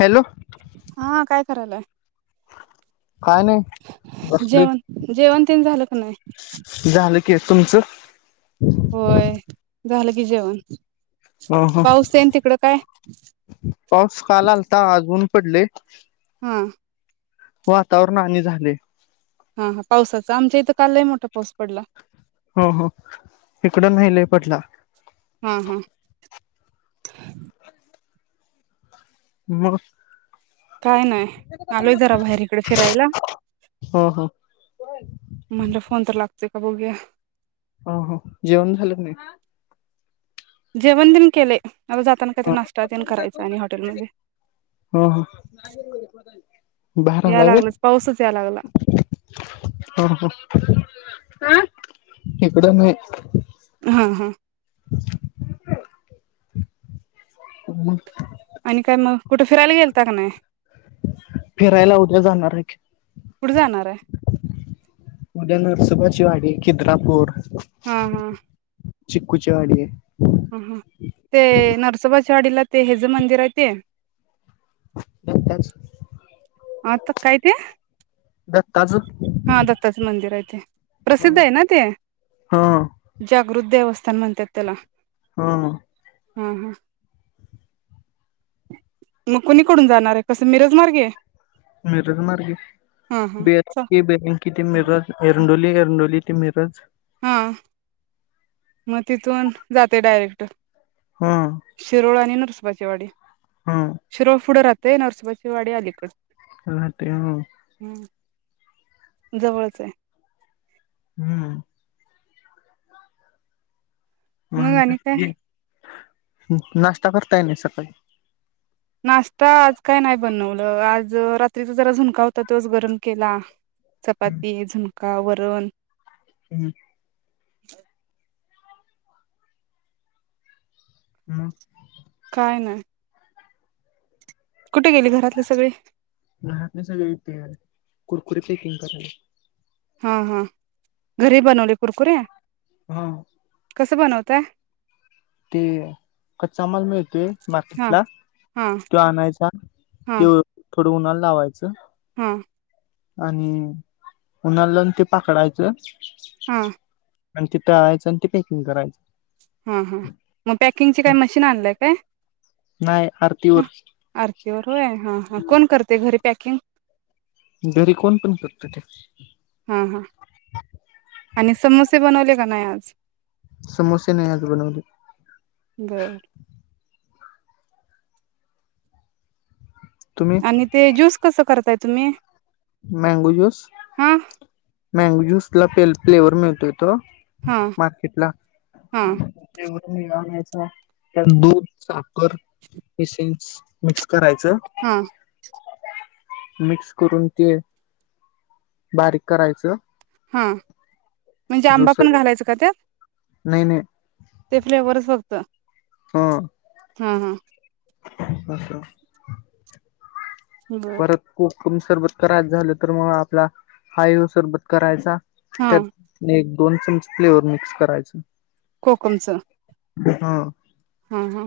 Hello हा काय करायलाय काय नाही बसले जेवण जेवण तेन झालं की नाही क तुमचं होय झालं की जेवन ह ह पाऊस काल आलंता अजून पडले हां वातावरण आणि झाले हा हा पावसाचा आमच्या इथं काल लय मोठा पाऊस पडला हो हो इकडं नाही लय पडला हम हम हम् काय नाही आलोय जरा बाहेरकडे फिरायला ह ह म्हणलं फोन तर लागतो ठीक आहे, बघूया ह ह जेवण झालं की नाही जेवणदीन केलत आता जाताना काहीतरी नाश्ता तेन करायचा आणि हॉटेल मध्ये, ह ह बाहेर या आलाय व्हय लागलंच पाऊसच याय लागलाय. ह हं इकड मी हा हा मग आणि काय मग कुठे फिरायला गेलता का नाही. फिरायला उद्या जाणार आहे की कुठे जाणार आहे उद्या नरसुबाचीवाडी खिद्रापूर हम् हम्- चिक्कुचेवाडी ह ह ते नरसोबाच्या वाडीला ते हेज मंदिर आहे ते दत्ताच आता काय ते दत्ताचं हा दत्ताचे मंदिर आहे ते प्रसिद्ध आहे हा ना ते जागृत देवस्थान काय म्हणत्यात त्याला हा हं हा हा मग कुणीकडून जाणार आहे कस मिरज मार्गे मिरज मार्गे हा हा बे चा [unintelligible] किती मिरत एरंडोली एरंडोली ते मिरज हा मग तिथून जाते डायरेक्ट हा शीरोळ आनी साजेवाडी हा [unintelligible] शिरोळ पुढे राहत ते नरसोबाचीवाडी आलीकड हटे ह जवळच आहे. हम्म मग मन आणि का काय [unintelligible] नाश्ता करताय ना सकाळी नाश्ता आज काय नाही बनवलं आज रात्रीचा जरा झुणका होता तोच गरम केला. हम्म चपाती झुंन का वरण हम्म. ह म हाय ना. कुठे गेले घरातले सगळे? घरातले सगळे इथे आहे, कुरकुरे पॅकिंग करायला. हा हा घरी बनवले कुरकुरे? हा. कसं बनवताय? तेय कच्चा माल मिळतोय, हा मार्कीटला हा तो आणायचा हा क्यो खडू टोनाल लावायचं. हा. आणि उन्हा लावून ते पाखडायचं हा. आणि तिथं आळायचं आणि ते पॅकिंग करायचं. हा, हा म पॅकिंगची काय मशीन आणलाय काय? नाही म आरतीवर आरतीवर होय हा हा कोण करतय घरी? पॅकिंग दरी कोण पन करते ते. हा हा आणि समोसे बनवले का नाही आज? समोसे नाही आज बनवले. बर तुम्ही आणि ते जूस कसं करतायत? तुम्ही मैंगो जूस हा मैंगो ज्यूसला पेल प्लेवर मिळतोय. तो हा मार्केटला हा मिळवण्याचा त्यात दूध साख कर इसेन्स मिक्स कराय हा. मिक्स करून ते, बारीक करायचं. हा. म्हनजे आंबा ज्यूसर पण घालायचा का त्यात? नाही नाही. ते फ्लेवरच फक्त हा. हा हा. पसरा बर परत कुक तुम्ही सरबत करायच झाल तर, म आपला हाय ह्यो सरबत करायचा. हा त्यात नाइ ना दोन चमच फ्लेवर मिक्स करायच. कोकमचं? हा. हा, हा.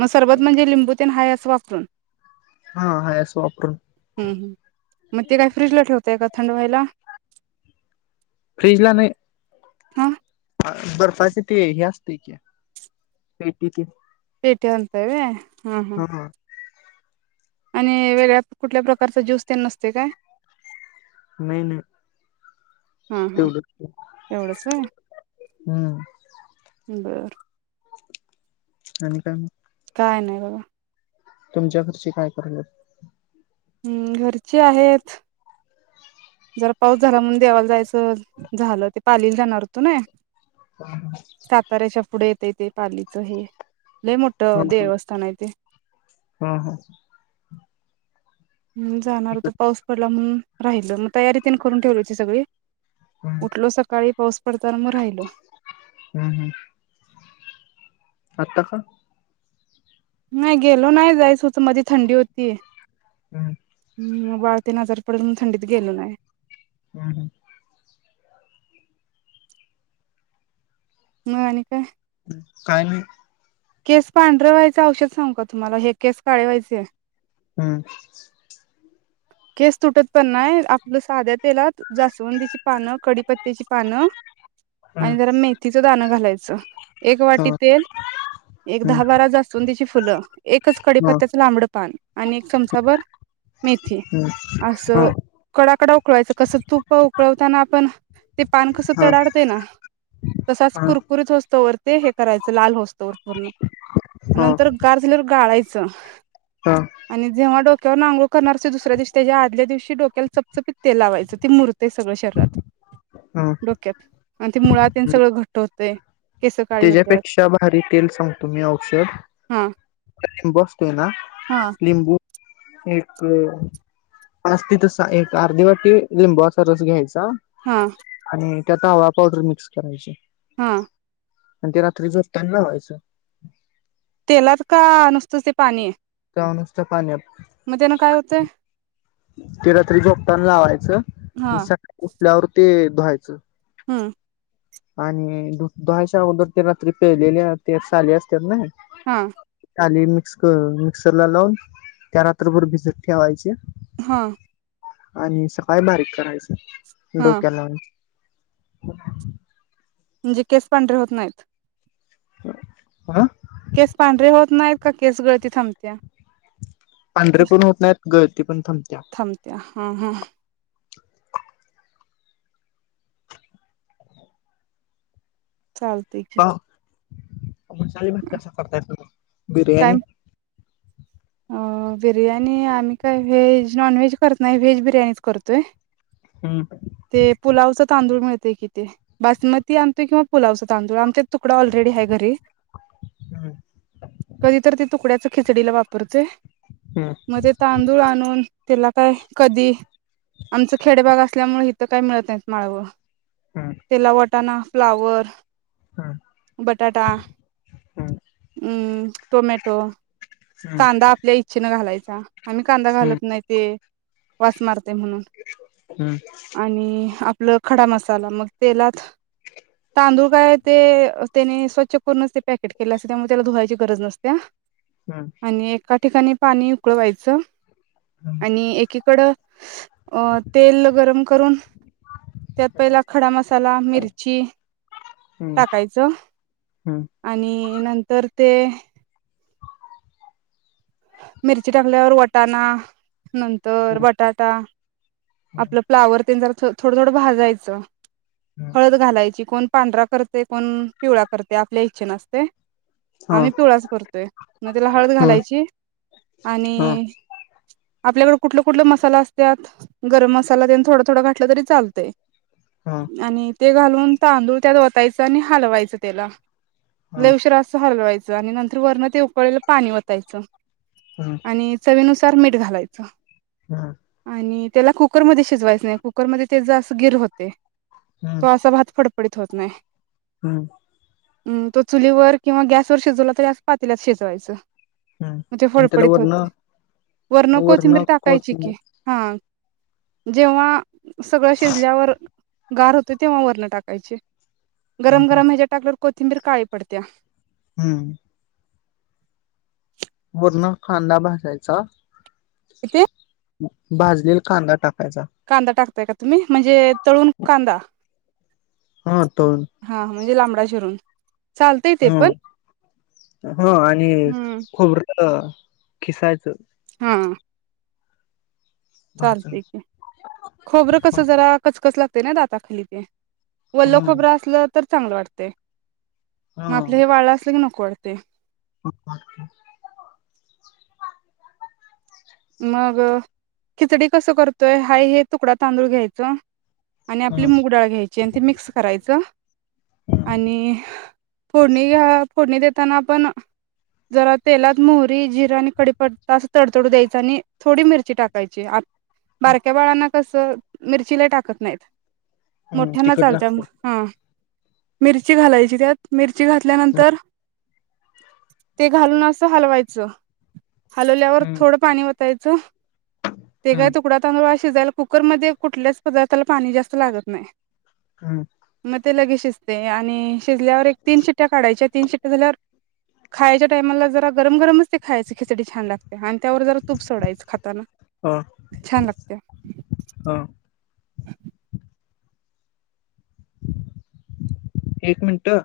म सरबत म्हणजे लिंबू तेन हाय असं वापरून? हा हाय असं वापरून हु, हु. म ते काय फ्रिजला ठेवताय का? थंड व्हायला. फ्रीजला नाही. हा बर्फाची ते हे असतय की, पेटी ते पेटी आणताय व्हय? हं हं. हा आणि वेगळ्या कुठल्या प्रकारचा ज्यूस तेन नसतय काय? नाही नाही, हा हा तेवढंच. एवढंच होय हं. बरं. आणि काय मग? काय नाही बगा. तुमच्या घरचे काय करतात? हम्म घरची आहेत. जरा पाऊस झाला म्हणून देवाला जायचं, झालं ते पालीला जाणार होतो नयी. साताऱ्याच्या पुढे ते ते पालीचं हे लय हा मोठं हा देवस्थान आहे तेे, हा हा हम्म जाणार होतो. इकड पाऊस पडला म्हणून, राहायच मग तयारी तेन करून ठेवयाची सगळी हम्म उठलो सकाळी पाऊस पडताना मग राहिल. हम्म हम. आता का, नाही गेलो नाही, जायंच होत मध्ये थंडी होती. हम्म. हम वाळते नजर पडल म्हणून थंडीत गेलो नाही. हम् हम्, मग आणि काय काय नाही, केस पांढर व्हायच औषध सांगू का, तुम्हाला हे केस काळे व्हायचंय. हम्म [unintelligible] केस तुटत पण नाय. आपलं साध्या तेलात जासवंदीची पानं, कडीपत्त्याची पानं हम्म आणि जरा मेथीचं दाणं घालायचं. च एक हा वाटी तेल, एक हम्म दहा- बारा जास्वंदीची फुलं, एकच हा कडीपत्त्याचं लांबडं पान आणि एक चमचाभर मेथी. हम्म हा असं, कडाकडा उकळवायचं. कसं, तुप उकळवताना आपण, ते पान कसं हा तडाडतय ना, तसाच हा कुरकुरीत हो तोवर ते हे करायचं लाल हो [unintelligible] हा नंतर गार झाल्यावर गाळाय च हा आणि जेव्हा डोक त्यावरन अंघोळ करणाऱ्याच्या दुसऱ्या दिवशी त्याच्या आदल्या दिवशी डोक्याला चपचपीत तेल लावायचं ते मुर ते सगळ शरीरात हा डोक्यात आणि ते मुळा तेन सगळं घट्ट होतय. त्याज्यापेक्षा भारी तेल सांगतो मी औषध. हा लिंब ते ना हा लिंबू एक पाच तिथ सहा एक अर्धीघचथह वाटी लिंबूवा. चा रस घ्यायचा [unintelligible] आणिम त्यात आवळा पावडर मिक्स करायची. हां आणि ते रात्री झोपताना लावायचं तेलात का? नुसत ते पाणी. ता नुसत पाण्यात. म त्यान काय होतंय? ते रात्री झोपतान लावायचं. हा सक उठल्यावर ते धुवायच. हम्म आणि धु धुहायच्या अगोदर ते रात्री प्यायलेले ते साली असत्यात नाय हा. साली मिक्स मिक्सरला लावून त्या रात्रभर भिजत ठेवायच्या. हा. आणि सकाळी बारीक करायच. हा डोक्याला लाऊन [inaudible] म्हणजे केस पांढरे होत नाईत. आ केस पांढरे होत नाईत, का केस गळती थांबत्या? पांढरे कशी पण होत नाईत, गळती पण थांबत्या. थांबत्या हा, हा. चालतय की. पाव मसाले भात कसा करताय तुम्ही? बिर्याणी. अं बिर्याणी आम्ही काय व्हेज नॉन व्हेज करत नाय, व्हेज बिर्याणीच करतोय. हम्म ते पुलावच तांदूळ मिळ ते कीती बासमती आणतोय किंवा पुलावचा तांदूळ आमच्यात तुकडा ऑलरेडी हाय घरी. हम्म कधी तर ते तुकड्याच खिचडी ला वा पुरतय. म ते तांदूळ आणून तिला काय कधी आमचं खेडेभाग असल्यामुळे हिथं काय मिळत नाहीत माळवं. हम्म त्येला वा टाना फ्लावर बटाटा हम्म हम्म अम्म टोमॅटो, हम्म हम्म हम्म कांदा आपल्या इच्छेनं घालाय चा. आम्ही कांदा घालत नाही ते वास मार ते म्हणून आणि आ आपलं खडा मसाला मग तेलात, तांदूळ काय ते त्येनी स्वच्छ करूनच ते पॅकेट केले असत, त्यामुळे त्याला धुवायची गरज नसत्या. हम्म आणि एका ठिकाणी पाणी उकळवायचं. हम्म आणि एकीक कड अ तेल गरम करून त्यात पहिला खडा मसाला मिरची टाकायचं, हम्म आणि नंतर ते मिरची टाकल्यावर वटाणा नंतर आणि बटाटा, आपलं फ्लावरतेन जरा थोडं थोडं भाजायचं. हळद घालायची कोण पांढरा करतयं कोण पिवळा करतय आपल्या इच्छेन असतयं. आम्ही पिवळाच करतोय म त्याला हळद घालायची आणि आपल्याकड कुठलं कुठलं मसालं असत्यात. गरम मसाला तेन थोडं थोडं घातलं तरी चालतंय. आणि ते घालून तांदूळ त्यात ओतायचं आणि हलवायचं तेला लय उशिरा असं हलवाय चं आणि नंतर वरण ते उकळलेलं पाणी वतायचं. आणि चवीनुसा तर मीठ घालायचं. आणि त्याला कुकरमध्ये शिजवायचं नाही, कुकरमध्ये त्याज अस गिर होतय. तो असा भात फड पडीत होत नाही. हम्म. हम तो चुलीवर किंवा गॅसवरर शिजवला तरी अस पितेल्यात शिजवायचं. मग ते त्याला फडफडीत वरण होते नाय, वरण कोथिंबरी टाकायची की हा जेव्हा सगळं शिजल्यावर गार होते तेव्हा वरण टाकायची गरम गरम ह्याच्या टाकल्यावर कोथिंबीर काळी पडत्या. हम्म. वरण खांदा भाजायचा इथे भाजलेला कांदा टाक कांदा टाक ताय का तुम्ही म्हणजे तळून कांदा हा तळून हा म्हणजे लांबडा चिरून चालतय ते पण हम ह आणि हम्म खोबरं अ किसायच हा. भाजून चालतय की खोबरं कस जरा कचकच लाग तय ना दाता खाली ते ह वल्ल खोबरं असल तर चांगलं वाटतय म ह आपल हे वळल असलं की नको वाट ते [unintelligible] मग खिचडी कस करतोय हाय हे तुकडा तांदूळ घ्यायच आणि आपली मुग डाळ घ्यायची, आणि ती मिक्स करायचं आणि फोडणी अ फोडणी देत तेला पण जरा तेलात मोहरी, जिरा आणि कडीपत्ता असं तडतडू द्यायची. [unintelligible] थोडी मिरची टाकायची. बारक्या बाळांना कस मिरची लयं टाकत नाहीत. मोठ्यांना तिकट चालतंय लागते मग, हा मिरची घालायची, त्यात मिरची मिरची घातल्या नंतर, ते घालून असं हलवायचं. हलवल्यावर हम्म थोडं पाणी वतायचं ते काय हम्म तुकडा तांदुळ शिजायला कुकरमध्ये कुठल्याचं पदार्थला पाणी जास्त लागत नाहीत. हम्म! ते लगेच शिजतयं, आणि शिजल्यावर एक तीन शिट्या काढायच्या, तीन शिट्या झाल्यावर खायच्या टाइमाला जरा गरम गरमचं ते खायच खिचडी छान लागत. त्यावर जरा तूप सोडायचं खाताना ह छान लागते. ह एक मिनटं